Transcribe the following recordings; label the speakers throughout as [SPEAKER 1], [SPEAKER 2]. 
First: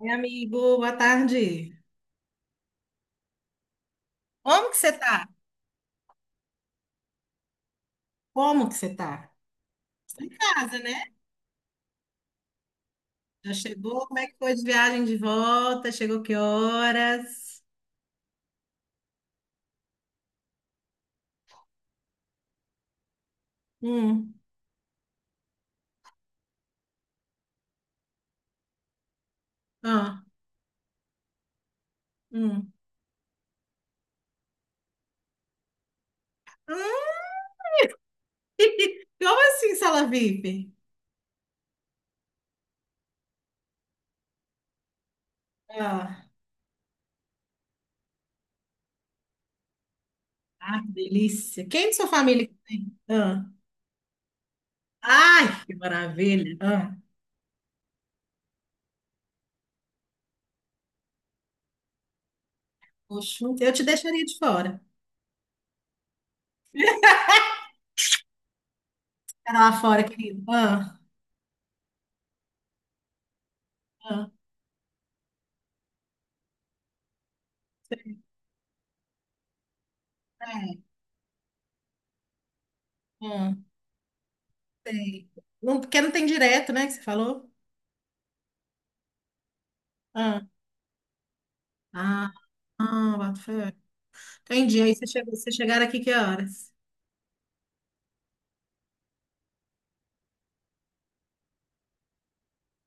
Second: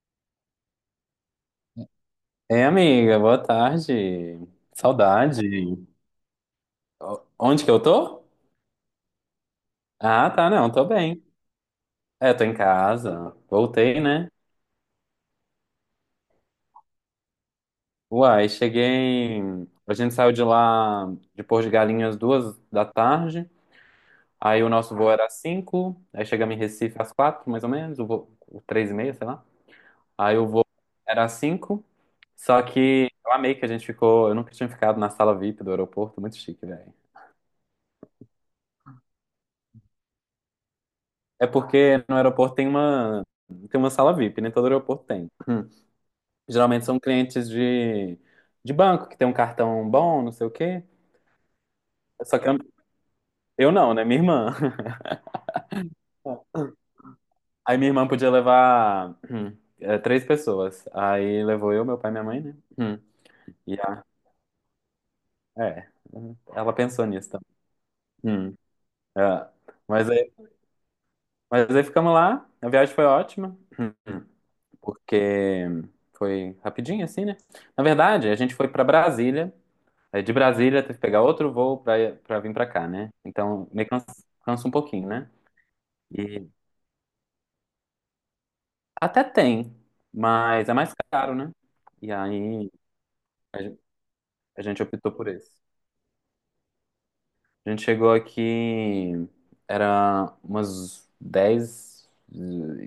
[SPEAKER 1] Oi, amigo, boa tarde.
[SPEAKER 2] Ei, amiga, boa tarde.
[SPEAKER 1] Como que você tá?
[SPEAKER 2] Saudade. Onde que eu tô?
[SPEAKER 1] Como que você tá? Tá em
[SPEAKER 2] Ah, tá, não,
[SPEAKER 1] casa,
[SPEAKER 2] tô
[SPEAKER 1] né?
[SPEAKER 2] bem. É, tô em casa.
[SPEAKER 1] Já
[SPEAKER 2] Voltei,
[SPEAKER 1] chegou? Como é
[SPEAKER 2] né?
[SPEAKER 1] que foi de viagem de volta? Chegou que horas?
[SPEAKER 2] Uai, cheguei. A gente saiu de lá de Porto de Galinhas 2 da tarde.
[SPEAKER 1] Hum,
[SPEAKER 2] Aí o nosso voo era às 5. Aí chegamos em Recife às 4, mais ou menos. O voo, o 3:30, sei lá.
[SPEAKER 1] ah,
[SPEAKER 2] Aí o voo era às 5. Só
[SPEAKER 1] hum.
[SPEAKER 2] que eu amei que a gente ficou. Eu nunca tinha ficado na sala VIP do aeroporto. Muito chique.
[SPEAKER 1] Hum, Como assim, sala VIP?
[SPEAKER 2] É porque no aeroporto tem uma sala VIP, nem todo aeroporto tem. Hum.
[SPEAKER 1] Ah,
[SPEAKER 2] Geralmente são clientes de banco, que tem um cartão bom, não sei o
[SPEAKER 1] ah,
[SPEAKER 2] quê.
[SPEAKER 1] que delícia. Quem de sua
[SPEAKER 2] Só
[SPEAKER 1] família
[SPEAKER 2] que
[SPEAKER 1] que
[SPEAKER 2] eu,
[SPEAKER 1] tem? Ah.
[SPEAKER 2] eu não, né? Minha irmã.
[SPEAKER 1] Ai, que maravilha. Ah,
[SPEAKER 2] Aí minha irmã podia levar 3 pessoas. Aí levou eu, meu pai e minha mãe, né? Hum.
[SPEAKER 1] poxa, eu
[SPEAKER 2] E
[SPEAKER 1] te
[SPEAKER 2] a,
[SPEAKER 1] deixaria de fora.
[SPEAKER 2] é, ela pensou nisso também. Hum. É.
[SPEAKER 1] Fica lá fora,
[SPEAKER 2] Mas aí,
[SPEAKER 1] querido. Ah,
[SPEAKER 2] mas aí ficamos lá, a viagem foi ótima,
[SPEAKER 1] ah,
[SPEAKER 2] porque foi rapidinho assim, né? Na verdade, a gente foi pra Brasília. Aí de
[SPEAKER 1] é,
[SPEAKER 2] Brasília teve que pegar outro voo pra, pra vir pra cá, né?
[SPEAKER 1] ah,
[SPEAKER 2] Então meio que cansa, cansa um pouquinho,
[SPEAKER 1] sei.
[SPEAKER 2] né?
[SPEAKER 1] Não, porque não tem
[SPEAKER 2] E
[SPEAKER 1] direto, né, que você falou?
[SPEAKER 2] até tem,
[SPEAKER 1] Ah,
[SPEAKER 2] mas é mais caro, né? E
[SPEAKER 1] ah,
[SPEAKER 2] aí
[SPEAKER 1] ah, boto
[SPEAKER 2] a
[SPEAKER 1] fé.
[SPEAKER 2] gen- a
[SPEAKER 1] Entendi.
[SPEAKER 2] gente
[SPEAKER 1] Aí você
[SPEAKER 2] optou por
[SPEAKER 1] chegou,
[SPEAKER 2] esse.
[SPEAKER 1] vocês chegaram aqui que horas?
[SPEAKER 2] A gente chegou aqui, era umas dez e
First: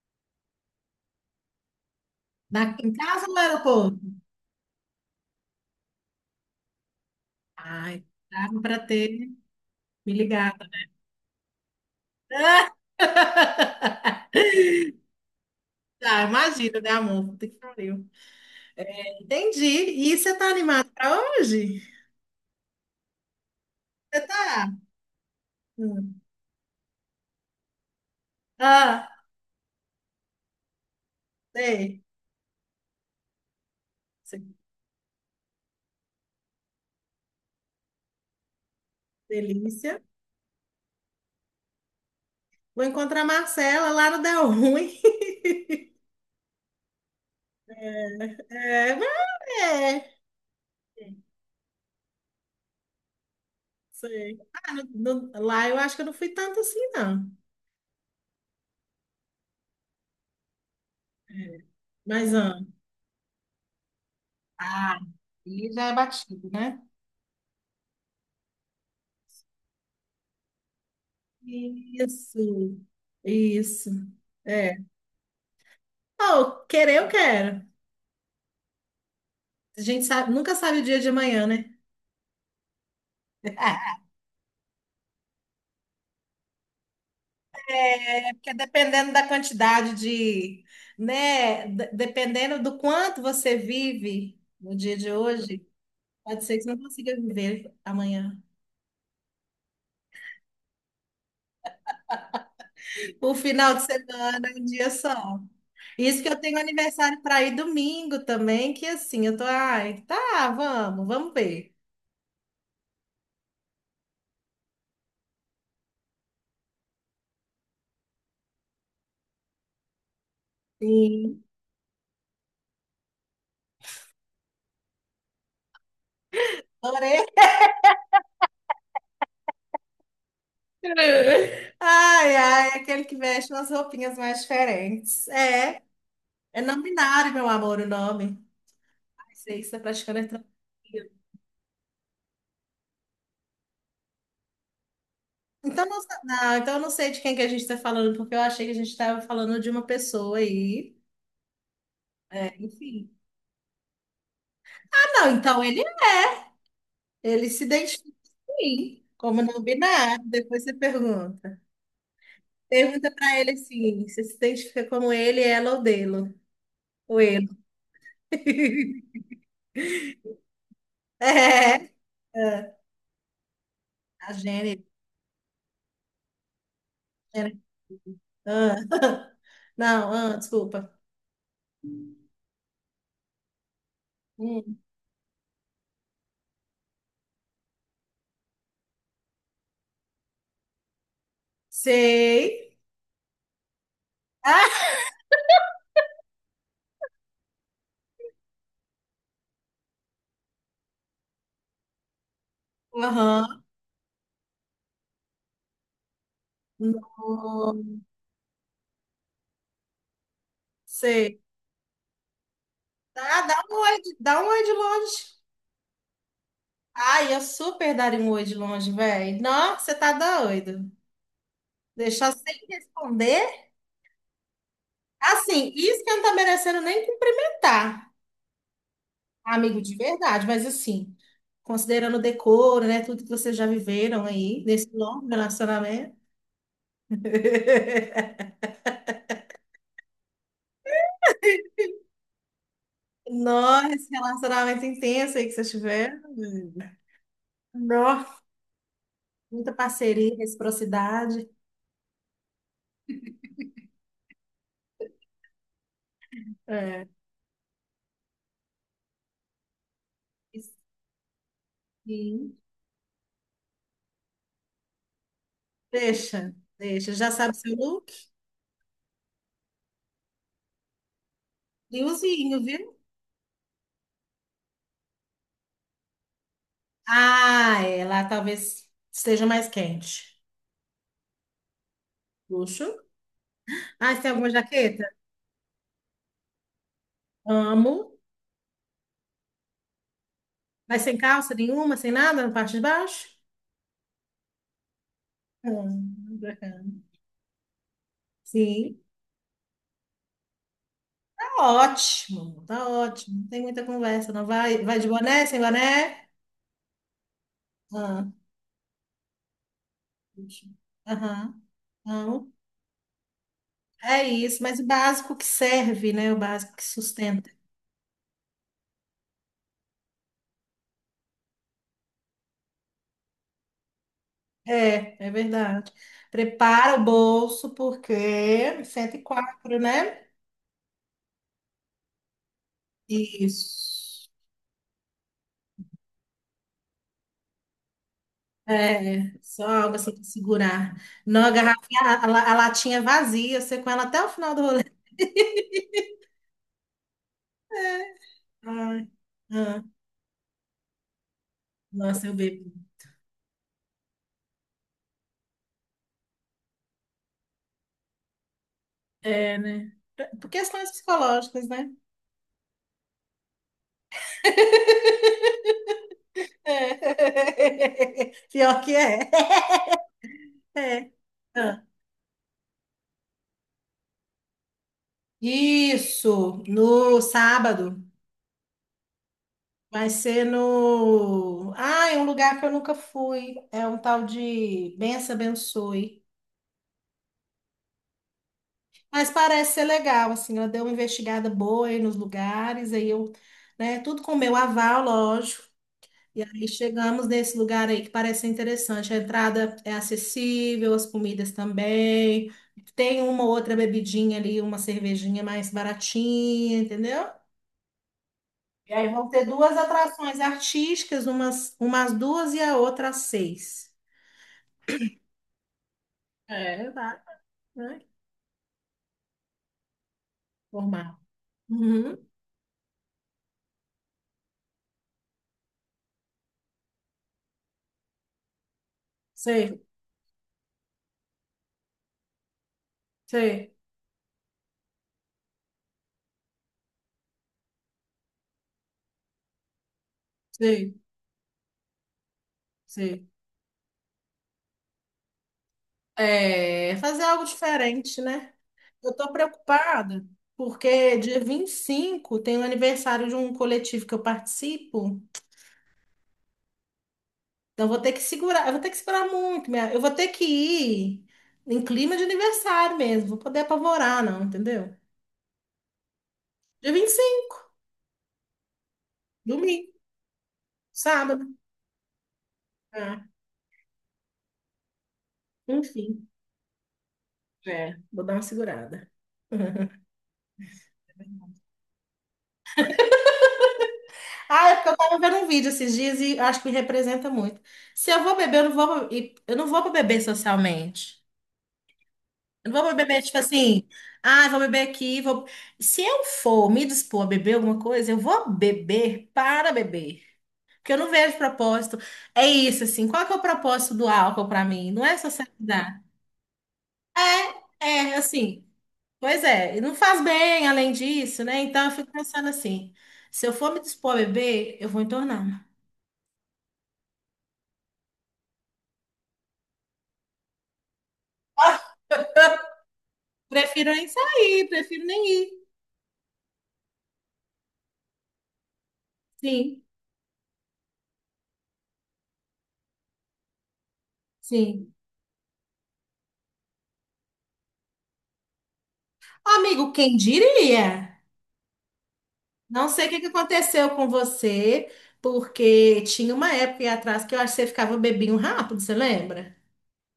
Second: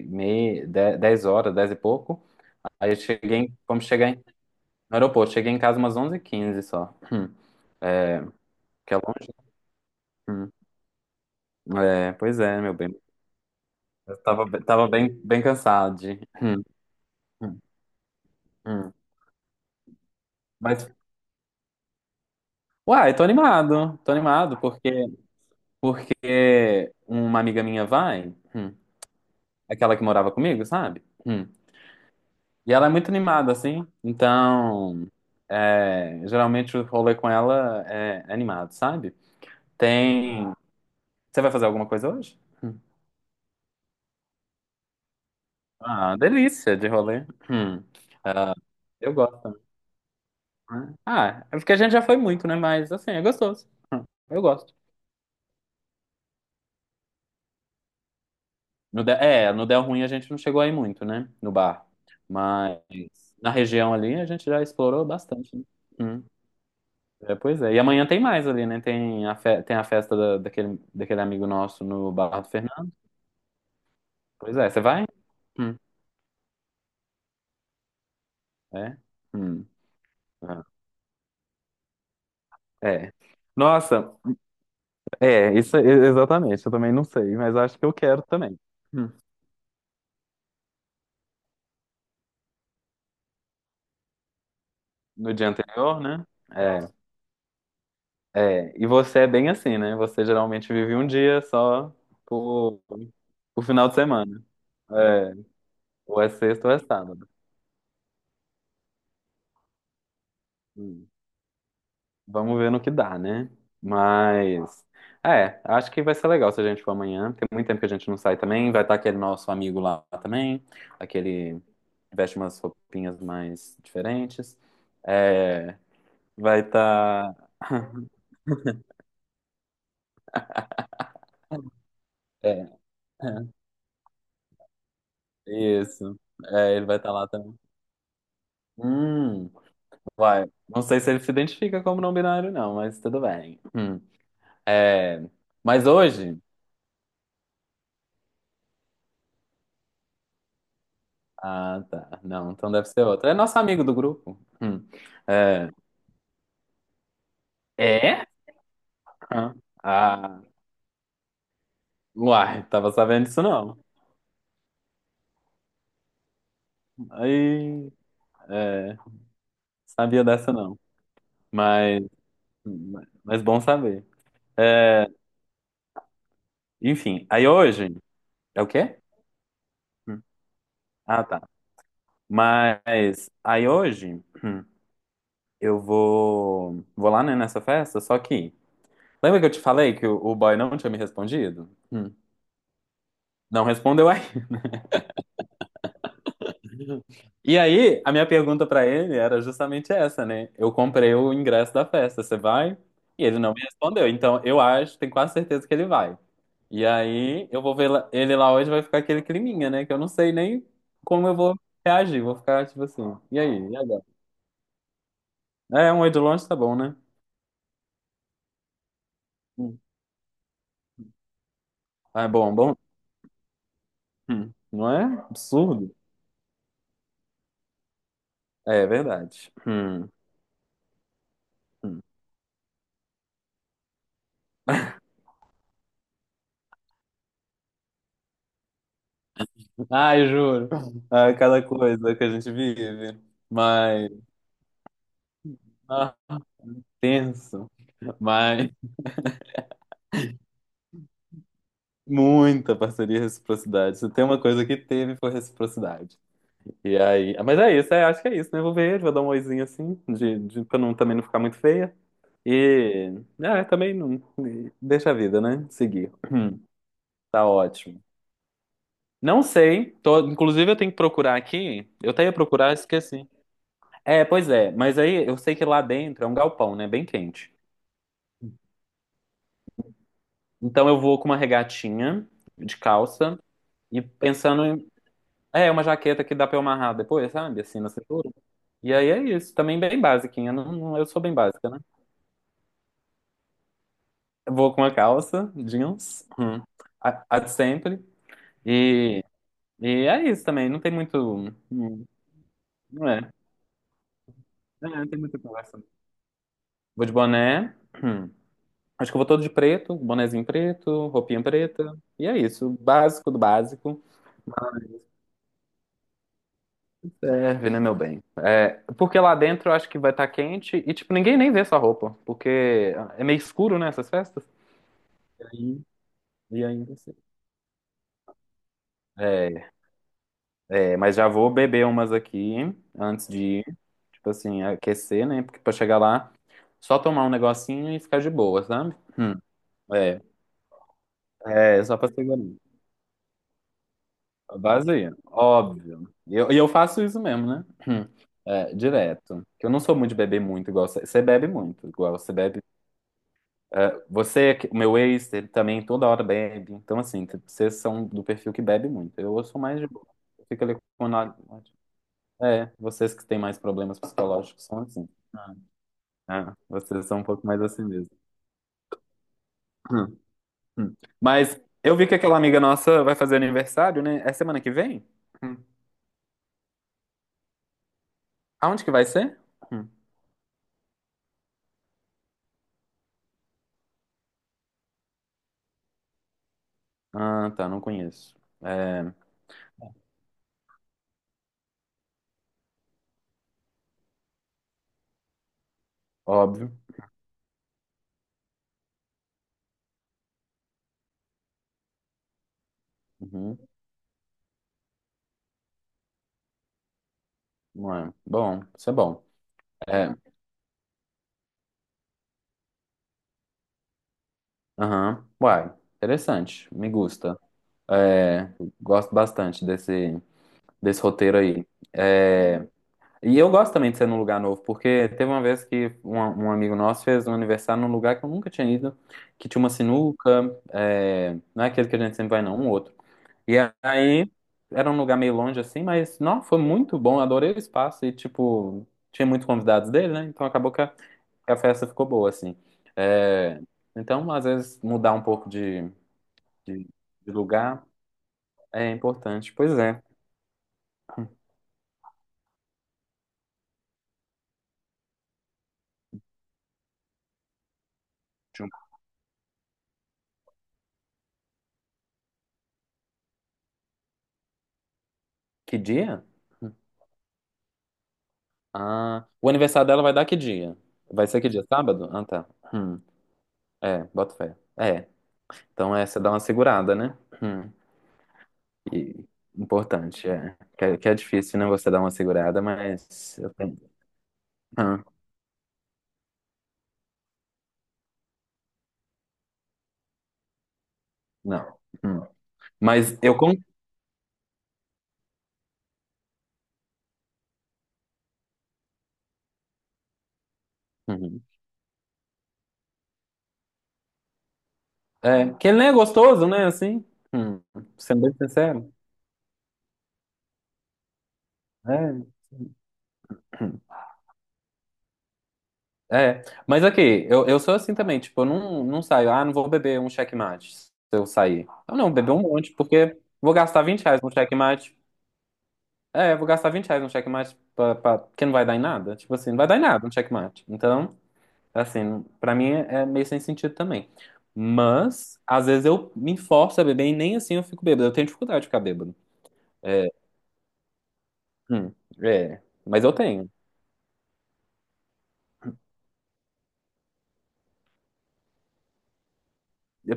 [SPEAKER 2] meia, 10 horas, 10 e pouco.
[SPEAKER 1] Na, em
[SPEAKER 2] Aí eu
[SPEAKER 1] casa ou
[SPEAKER 2] cheguei,
[SPEAKER 1] no aeroporto?
[SPEAKER 2] no aeroporto, cheguei em casa umas onze h 15 só.
[SPEAKER 1] Ai, dava para
[SPEAKER 2] Que é
[SPEAKER 1] ter
[SPEAKER 2] longe.
[SPEAKER 1] me
[SPEAKER 2] Hum.
[SPEAKER 1] ligado.
[SPEAKER 2] É, pois é, meu bem. Eu tava, tava bem, bem cansado.
[SPEAKER 1] Tá, imagina, né, amor? Puta que
[SPEAKER 2] Hum,
[SPEAKER 1] pariu.
[SPEAKER 2] hum.
[SPEAKER 1] Entendi. E você tá animado
[SPEAKER 2] Mas,
[SPEAKER 1] para hoje?
[SPEAKER 2] uai, tô
[SPEAKER 1] Você
[SPEAKER 2] animado,
[SPEAKER 1] tá?
[SPEAKER 2] porque,
[SPEAKER 1] Hum.
[SPEAKER 2] porque uma amiga minha vai,
[SPEAKER 1] Ah,
[SPEAKER 2] aquela que morava comigo, sabe?
[SPEAKER 1] sei.
[SPEAKER 2] E ela é muito animada, assim,
[SPEAKER 1] Sei.
[SPEAKER 2] então, é, geralmente o rolê com ela é animado, sabe?
[SPEAKER 1] Delícia.
[SPEAKER 2] Tem... Você vai fazer alguma coisa hoje? Hum.
[SPEAKER 1] Vou encontrar a Marcela lá no Del Ruim.
[SPEAKER 2] Ah, delícia de rolê. Hum. Ah,
[SPEAKER 1] É, mas
[SPEAKER 2] eu gosto também,
[SPEAKER 1] é.
[SPEAKER 2] né? Ah, é porque a gente já foi muito, né? Mas, assim, é gostoso. Hum,
[SPEAKER 1] Sei.
[SPEAKER 2] Eu
[SPEAKER 1] Ah,
[SPEAKER 2] gosto.
[SPEAKER 1] no- no- lá eu acho que eu não fui tanto assim, não.
[SPEAKER 2] No Del, é, no Del Ruim a gente não chegou aí muito, né? No bar.
[SPEAKER 1] Mas, ah,
[SPEAKER 2] Mas na região ali a gente já
[SPEAKER 1] ah,
[SPEAKER 2] explorou bastante, né?
[SPEAKER 1] e já é
[SPEAKER 2] Hum.
[SPEAKER 1] batido, né?
[SPEAKER 2] É, pois é. E amanhã tem mais ali, né? Tem a, tem a festa daquele, daquele amigo nosso no Bar do
[SPEAKER 1] Isso,
[SPEAKER 2] Fernando.
[SPEAKER 1] isso.
[SPEAKER 2] Pois é,
[SPEAKER 1] É.
[SPEAKER 2] você vai? Hum.
[SPEAKER 1] Oh, querer eu quero.
[SPEAKER 2] É? Hum.
[SPEAKER 1] A gente sabe, nunca
[SPEAKER 2] Ah,
[SPEAKER 1] sabe o dia de amanhã, né?
[SPEAKER 2] é. Nossa, é, isso é- exatamente. Eu também não sei, mas acho que eu quero
[SPEAKER 1] É porque
[SPEAKER 2] também. Hum.
[SPEAKER 1] dependendo da quantidade de, né, de- dependendo do quanto você vive no dia de
[SPEAKER 2] No dia
[SPEAKER 1] hoje,
[SPEAKER 2] anterior, né?
[SPEAKER 1] pode ser que você não
[SPEAKER 2] É.
[SPEAKER 1] consiga viver amanhã.
[SPEAKER 2] É, e você é bem assim, né? Você geralmente vive um dia só por,
[SPEAKER 1] O
[SPEAKER 2] por
[SPEAKER 1] final de
[SPEAKER 2] final de semana.
[SPEAKER 1] semana, é um dia só.
[SPEAKER 2] É,
[SPEAKER 1] Isso
[SPEAKER 2] ou
[SPEAKER 1] que
[SPEAKER 2] é
[SPEAKER 1] eu tenho
[SPEAKER 2] sexta ou é
[SPEAKER 1] aniversário
[SPEAKER 2] sábado.
[SPEAKER 1] para ir domingo também, que assim, eu tô, ai, tá, vamos,
[SPEAKER 2] Hum,
[SPEAKER 1] vamos ver.
[SPEAKER 2] Vamos ver no que dá, né? Mas, é, acho que vai ser legal se a gente for amanhã. Tem muito tempo que a gente não sai também. Vai estar aquele nosso amigo lá também,
[SPEAKER 1] Sim,
[SPEAKER 2] aquele que veste umas roupinhas mais diferentes. É, vai
[SPEAKER 1] adorei.
[SPEAKER 2] estar.
[SPEAKER 1] Ai, ai,
[SPEAKER 2] É,
[SPEAKER 1] aquele que veste umas roupinhas mais diferentes. É,
[SPEAKER 2] isso.
[SPEAKER 1] é
[SPEAKER 2] É,
[SPEAKER 1] não
[SPEAKER 2] ele vai estar lá
[SPEAKER 1] binário, meu
[SPEAKER 2] também.
[SPEAKER 1] amor, o nome. Ai,
[SPEAKER 2] Hum.
[SPEAKER 1] sei, isso é praticando
[SPEAKER 2] Vai.
[SPEAKER 1] heterossexual.
[SPEAKER 2] Não sei se ele se identifica como não binário, não, mas tudo bem. Hum. É,
[SPEAKER 1] Então,
[SPEAKER 2] mas
[SPEAKER 1] não, sa-
[SPEAKER 2] hoje.
[SPEAKER 1] não, então eu não sei de quem que a gente está falando, porque eu achei que a gente estava falando de uma pessoa aí.
[SPEAKER 2] Ah, tá. Não,
[SPEAKER 1] É,
[SPEAKER 2] então deve ser
[SPEAKER 1] enfim.
[SPEAKER 2] outro. É nosso amigo do grupo. Hum.
[SPEAKER 1] Ah, não, então
[SPEAKER 2] É.
[SPEAKER 1] ele se identifica
[SPEAKER 2] É?
[SPEAKER 1] sim, como
[SPEAKER 2] Ah,
[SPEAKER 1] não binário.
[SPEAKER 2] ah.
[SPEAKER 1] Depois você pergunta.
[SPEAKER 2] Uai, tava
[SPEAKER 1] Pergunta
[SPEAKER 2] sabendo
[SPEAKER 1] pra
[SPEAKER 2] disso
[SPEAKER 1] ele
[SPEAKER 2] não.
[SPEAKER 1] assim: você se identifica como ele, ela ou dele? Ou ele?
[SPEAKER 2] Aí. É, sabia dessa não.
[SPEAKER 1] É,
[SPEAKER 2] Mas.
[SPEAKER 1] é,
[SPEAKER 2] Mas bom saber.
[SPEAKER 1] a Jenny.
[SPEAKER 2] É, enfim, aí
[SPEAKER 1] Jenny.
[SPEAKER 2] hoje. É o
[SPEAKER 1] Ah.
[SPEAKER 2] quê?
[SPEAKER 1] Não,
[SPEAKER 2] Hum.
[SPEAKER 1] ah, desculpa.
[SPEAKER 2] Ah, tá. Mas. Aí hoje. Hum,
[SPEAKER 1] Hum,
[SPEAKER 2] eu vou. Vou lá, né, nessa festa, só que. Lembra que eu te falei que o boy não tinha me respondido? Hum.
[SPEAKER 1] Sei.
[SPEAKER 2] Não respondeu aí.
[SPEAKER 1] Ah,
[SPEAKER 2] E aí, a minha pergunta pra ele era justamente essa, né? Eu comprei o ingresso da festa, você vai? E ele não
[SPEAKER 1] aham.
[SPEAKER 2] me respondeu. Então, eu acho, tenho quase certeza que ele vai. E aí, eu vou
[SPEAKER 1] Não,
[SPEAKER 2] ver ele lá hoje, vai ficar aquele climinha, né? Que eu não sei nem como eu
[SPEAKER 1] sei.
[SPEAKER 2] vou reagir. Vou ficar tipo assim. E
[SPEAKER 1] Ah, dá
[SPEAKER 2] aí?
[SPEAKER 1] um
[SPEAKER 2] E
[SPEAKER 1] oi,
[SPEAKER 2] agora?
[SPEAKER 1] de- dá um oi de longe.
[SPEAKER 2] É, um oi de longe tá bom, né?
[SPEAKER 1] Ai, eu super daria um oi de longe, velho. Nossa,
[SPEAKER 2] Hum.
[SPEAKER 1] você tá doido.
[SPEAKER 2] Ah, é
[SPEAKER 1] Deixar
[SPEAKER 2] bom, é
[SPEAKER 1] sem
[SPEAKER 2] bom.
[SPEAKER 1] responder.
[SPEAKER 2] Hum. Não é?
[SPEAKER 1] Assim,
[SPEAKER 2] Absurdo.
[SPEAKER 1] isso que eu não tá merecendo nem cumprimentar,
[SPEAKER 2] É, é verdade.
[SPEAKER 1] amigo de
[SPEAKER 2] Hum,
[SPEAKER 1] verdade, mas assim,
[SPEAKER 2] hum.
[SPEAKER 1] considerando o decoro, né, tudo que vocês já viveram aí nesse longo relacionamento.
[SPEAKER 2] Ai, juro. Ah, cada coisa que a gente vive.
[SPEAKER 1] Nossa, esse
[SPEAKER 2] Mas,
[SPEAKER 1] relacionamento intenso aí que vocês
[SPEAKER 2] ah,
[SPEAKER 1] tiveram.
[SPEAKER 2] tenso.
[SPEAKER 1] Nossa,
[SPEAKER 2] Mas,
[SPEAKER 1] muita parceria, reciprocidade.
[SPEAKER 2] muita parceria e reciprocidade. Se tem uma coisa que teve, foi reciprocidade. E
[SPEAKER 1] É.
[SPEAKER 2] aí. Ah, mas é isso, é, acho que é isso, né? Vou ver ele, vou dar um oizinho assim, de, pra não, também não ficar muito feia.
[SPEAKER 1] Sim.
[SPEAKER 2] E. Ah, também não. E deixa a vida, né? Seguir.
[SPEAKER 1] Deixa, deixa. Já
[SPEAKER 2] Tá
[SPEAKER 1] sabe seu
[SPEAKER 2] ótimo.
[SPEAKER 1] look?
[SPEAKER 2] Não sei, tô, inclusive eu tenho que procurar aqui. Eu até ia
[SPEAKER 1] Friozinho,
[SPEAKER 2] procurar,
[SPEAKER 1] viu?
[SPEAKER 2] esqueci. É, pois é, mas aí eu sei que lá dentro é um galpão, né? Bem quente.
[SPEAKER 1] Ah, é, lá talvez esteja mais quente.
[SPEAKER 2] Então eu vou com uma regatinha de
[SPEAKER 1] Luxo.
[SPEAKER 2] calça e
[SPEAKER 1] Ah, você tem alguma
[SPEAKER 2] pensando em.
[SPEAKER 1] jaqueta?
[SPEAKER 2] É, uma jaqueta que dá pra eu amarrar depois, sabe? Assim, na
[SPEAKER 1] Amo.
[SPEAKER 2] cintura. E aí é isso. Também bem basiquinha. Não,
[SPEAKER 1] Mas
[SPEAKER 2] eu
[SPEAKER 1] sem
[SPEAKER 2] sou bem
[SPEAKER 1] calça
[SPEAKER 2] básica, né?
[SPEAKER 1] nenhuma, sem nada na parte de baixo?
[SPEAKER 2] Eu vou com uma calça, jeans,
[SPEAKER 1] Bacana.
[SPEAKER 2] a de sempre.
[SPEAKER 1] Sim,
[SPEAKER 2] E, e é isso também. Não tem muito.
[SPEAKER 1] tá
[SPEAKER 2] Hum,
[SPEAKER 1] ótimo, tá
[SPEAKER 2] não é.
[SPEAKER 1] ótimo. Não tem muita conversa, não vai,
[SPEAKER 2] É,
[SPEAKER 1] vai de
[SPEAKER 2] não tem muita
[SPEAKER 1] boné, sem
[SPEAKER 2] conversa.
[SPEAKER 1] boné?
[SPEAKER 2] Vou de boné. Hum.
[SPEAKER 1] Ah,
[SPEAKER 2] Acho que eu vou todo de preto, bonezinho
[SPEAKER 1] puxa.
[SPEAKER 2] preto, roupinha
[SPEAKER 1] Aham.
[SPEAKER 2] preta. E é
[SPEAKER 1] Não,
[SPEAKER 2] isso. Básico do básico.
[SPEAKER 1] é isso, mas o básico que serve, né? O básico que sustenta.
[SPEAKER 2] Serve, né, meu bem? É, porque lá dentro eu acho que vai estar quente e, tipo, ninguém nem vê sua roupa, porque é meio escuro, né, essas festas.
[SPEAKER 1] É, é
[SPEAKER 2] E aí-
[SPEAKER 1] verdade.
[SPEAKER 2] e ainda
[SPEAKER 1] Prepara o
[SPEAKER 2] assim.
[SPEAKER 1] bolso, porque cento e
[SPEAKER 2] É,
[SPEAKER 1] quatro, né?
[SPEAKER 2] é, mas já vou beber umas aqui antes de ir,
[SPEAKER 1] Isso.
[SPEAKER 2] tipo assim, aquecer, né? Porque pra chegar lá, só tomar um negocinho e ficar de boa, sabe?
[SPEAKER 1] É, só algo assim
[SPEAKER 2] É,
[SPEAKER 1] para segurar. Não, a
[SPEAKER 2] é, só
[SPEAKER 1] garrafinha,
[SPEAKER 2] pra
[SPEAKER 1] a,
[SPEAKER 2] segurar.
[SPEAKER 1] la- a latinha vazia, você com ela até o final do rolê.
[SPEAKER 2] Vazia, óbvio. E eu faço isso mesmo, né? É,
[SPEAKER 1] Ai,
[SPEAKER 2] direto.
[SPEAKER 1] ah,
[SPEAKER 2] Que eu não
[SPEAKER 1] ah,
[SPEAKER 2] sou muito de beber muito igual você. Você bebe muito, igual
[SPEAKER 1] nossa, eu
[SPEAKER 2] você bebe.
[SPEAKER 1] bebo.
[SPEAKER 2] É, você, o meu ex, ele também toda hora bebe. Então, assim, vocês são do perfil que bebe muito. Eu
[SPEAKER 1] É,
[SPEAKER 2] sou mais de
[SPEAKER 1] né?
[SPEAKER 2] boa.
[SPEAKER 1] Pra-
[SPEAKER 2] Eu
[SPEAKER 1] Por
[SPEAKER 2] fico ali
[SPEAKER 1] questões
[SPEAKER 2] com nada.
[SPEAKER 1] psicológicas, né?
[SPEAKER 2] É, vocês que têm mais problemas psicológicos são assim. Ah,
[SPEAKER 1] É.
[SPEAKER 2] vocês são um pouco mais assim mesmo.
[SPEAKER 1] Pior que é.
[SPEAKER 2] Hum, hum.
[SPEAKER 1] É.
[SPEAKER 2] Mas
[SPEAKER 1] Ah,
[SPEAKER 2] eu vi que aquela amiga nossa vai fazer aniversário, né? É semana que vem? Hum.
[SPEAKER 1] isso, no sábado.
[SPEAKER 2] Aonde que vai ser? Hum.
[SPEAKER 1] Vai ser no. Ah, é um lugar que eu nunca fui. É um tal de Bença Abençoe.
[SPEAKER 2] Ah, tá, não conheço. É,
[SPEAKER 1] Mas parece ser legal, assim. Ela deu uma investigada boa aí nos lugares, aí eu, né? Tudo com o meu aval, lógico. E aí
[SPEAKER 2] óbvio.
[SPEAKER 1] chegamos nesse lugar aí que parece ser interessante. A entrada é acessível, as comidas também. Tem uma
[SPEAKER 2] Uhum.
[SPEAKER 1] outra bebidinha ali, uma cervejinha mais baratinha, entendeu?
[SPEAKER 2] Ué, bom, isso
[SPEAKER 1] E
[SPEAKER 2] é
[SPEAKER 1] aí
[SPEAKER 2] bom.
[SPEAKER 1] vão ter duas
[SPEAKER 2] É,
[SPEAKER 1] atrações artísticas, umas, umas duas e a outra às seis.
[SPEAKER 2] aham. Uai, interessante.
[SPEAKER 1] É,
[SPEAKER 2] Me
[SPEAKER 1] vai,
[SPEAKER 2] gusta.
[SPEAKER 1] né?
[SPEAKER 2] É, gosto bastante desse, desse
[SPEAKER 1] Normal.
[SPEAKER 2] roteiro aí.
[SPEAKER 1] Uhum.
[SPEAKER 2] É, e eu gosto também de ser num lugar novo, porque teve uma vez que um amigo nosso fez um aniversário num lugar que eu nunca tinha ido, que tinha uma
[SPEAKER 1] Sei,
[SPEAKER 2] sinuca, é, não é aquele que a gente sempre vai, não, um outro. E
[SPEAKER 1] sei,
[SPEAKER 2] aí era um lugar meio longe assim, mas não, foi muito bom, adorei o espaço e, tipo, tinha muitos convidados dele, né? Então acabou
[SPEAKER 1] sei,
[SPEAKER 2] que a festa ficou boa, assim.
[SPEAKER 1] sei.
[SPEAKER 2] É, então, às vezes, mudar um pouco de
[SPEAKER 1] É, fazer
[SPEAKER 2] de
[SPEAKER 1] algo
[SPEAKER 2] lugar
[SPEAKER 1] diferente, né?
[SPEAKER 2] é
[SPEAKER 1] Eu tô
[SPEAKER 2] importante. Pois é.
[SPEAKER 1] preocupada porque dia 25 tem o aniversário de um coletivo que eu participo. Então eu vou ter que segurar,
[SPEAKER 2] Jun-
[SPEAKER 1] eu vou ter que segurar muito, minha- eu vou ter que ir em clima de aniversário mesmo, vou poder apavorar não, entendeu?
[SPEAKER 2] Que dia?
[SPEAKER 1] Dia 25,
[SPEAKER 2] Ah, o aniversário
[SPEAKER 1] domingo,
[SPEAKER 2] dela vai dar que dia? Vai ser
[SPEAKER 1] sábado,
[SPEAKER 2] que dia? Sábado? Ah, tá. Hum,
[SPEAKER 1] ah,
[SPEAKER 2] é, bota fé. É, então é, você
[SPEAKER 1] enfim,
[SPEAKER 2] dá uma segurada, né? Hum,
[SPEAKER 1] é, vou dar uma segurada.
[SPEAKER 2] e- importante, é. Que, é, que é difícil, né, você dar uma segurada, mas... Eu tenho...
[SPEAKER 1] Ah, é porque eu
[SPEAKER 2] Hum,
[SPEAKER 1] tava vendo um vídeo esses dias e acho que me representa muito. Se eu vou beber, eu não vou para beber socialmente.
[SPEAKER 2] não. Hum.
[SPEAKER 1] Eu não vou
[SPEAKER 2] Mas
[SPEAKER 1] beber,
[SPEAKER 2] eu...
[SPEAKER 1] tipo assim, ah, vou beber aqui, vou... Se eu for me dispor a beber alguma coisa, eu vou beber para beber. Porque eu não vejo
[SPEAKER 2] Uhum.
[SPEAKER 1] propósito. É isso, assim, qual que é o propósito do álcool para mim? Não é
[SPEAKER 2] É, que ele nem é
[SPEAKER 1] socializar.
[SPEAKER 2] gostoso, né, assim? Hum,
[SPEAKER 1] É, é,
[SPEAKER 2] sendo bem
[SPEAKER 1] assim,
[SPEAKER 2] sincero.
[SPEAKER 1] pois é, e não faz bem além disso, né? Então eu fico pensando assim, se eu
[SPEAKER 2] É.
[SPEAKER 1] for me dispor a beber, eu vou entornar.
[SPEAKER 2] É, mas aqui, eu sou assim também, tipo, eu não, não saio, ah, não vou beber um checkmate se eu sair.
[SPEAKER 1] Ah,
[SPEAKER 2] Eu não, beber um monte, porque vou gastar
[SPEAKER 1] prefiro
[SPEAKER 2] 20
[SPEAKER 1] nem
[SPEAKER 2] reais num
[SPEAKER 1] sair,
[SPEAKER 2] checkmate.
[SPEAKER 1] prefiro nem ir.
[SPEAKER 2] É, vou gastar R$ 20 num checkmate pra, que não vai dar em nada. Tipo assim, não vai dar em
[SPEAKER 1] Sim,
[SPEAKER 2] nada um checkmate. Então, assim, pra mim é meio sem sentido também.
[SPEAKER 1] sim.
[SPEAKER 2] Mas, às vezes eu me forço a beber e nem assim eu fico bêbado. Eu tenho dificuldade de ficar bêbado.
[SPEAKER 1] Amigo,
[SPEAKER 2] É,
[SPEAKER 1] quem diria?
[SPEAKER 2] hum, é,
[SPEAKER 1] Não
[SPEAKER 2] mas
[SPEAKER 1] sei o
[SPEAKER 2] eu
[SPEAKER 1] que que
[SPEAKER 2] tenho.
[SPEAKER 1] aconteceu com você, porque tinha uma época aí atrás que eu acho que você ficava um bebinho rápido, você lembra?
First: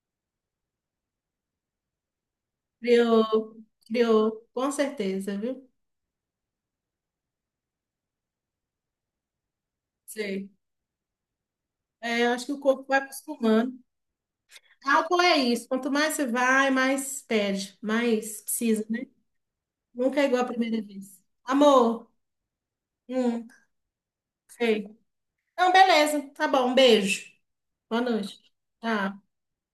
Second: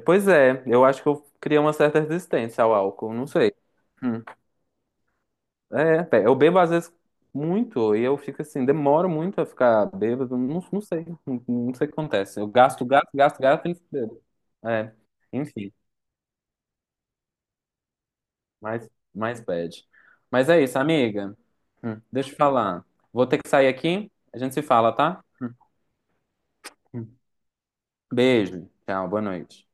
[SPEAKER 2] Pois é, eu acho que eu criei uma certa resistência ao álcool, não sei.
[SPEAKER 1] Criou,
[SPEAKER 2] Hum.
[SPEAKER 1] criou, com certeza, viu?
[SPEAKER 2] É, pé, eu bebo às vezes muito e eu fico assim, demoro muito a ficar bêbado,
[SPEAKER 1] Sei.
[SPEAKER 2] não, não sei, não, não sei o que
[SPEAKER 1] É, eu
[SPEAKER 2] acontece.
[SPEAKER 1] acho
[SPEAKER 2] Eu
[SPEAKER 1] que o corpo
[SPEAKER 2] gasto,
[SPEAKER 1] vai
[SPEAKER 2] gasto, gasto, gasto e
[SPEAKER 1] acostumando.
[SPEAKER 2] bebo. É,
[SPEAKER 1] Álcool é isso,
[SPEAKER 2] enfim,
[SPEAKER 1] quanto mais você vai, mais perde, mais precisa,
[SPEAKER 2] mais,
[SPEAKER 1] né?
[SPEAKER 2] mais bad.
[SPEAKER 1] Nunca é igual a
[SPEAKER 2] Mas é isso,
[SPEAKER 1] primeira vez.
[SPEAKER 2] amiga.
[SPEAKER 1] Amor,
[SPEAKER 2] Deixa eu te falar. Vou ter
[SPEAKER 1] hum,
[SPEAKER 2] que sair aqui, a gente se
[SPEAKER 1] sei.
[SPEAKER 2] fala, tá?
[SPEAKER 1] Então, beleza, tá bom, um
[SPEAKER 2] Hum.
[SPEAKER 1] beijo. Boa noite.
[SPEAKER 2] Beijo, tchau, boa
[SPEAKER 1] Tchau.
[SPEAKER 2] noite.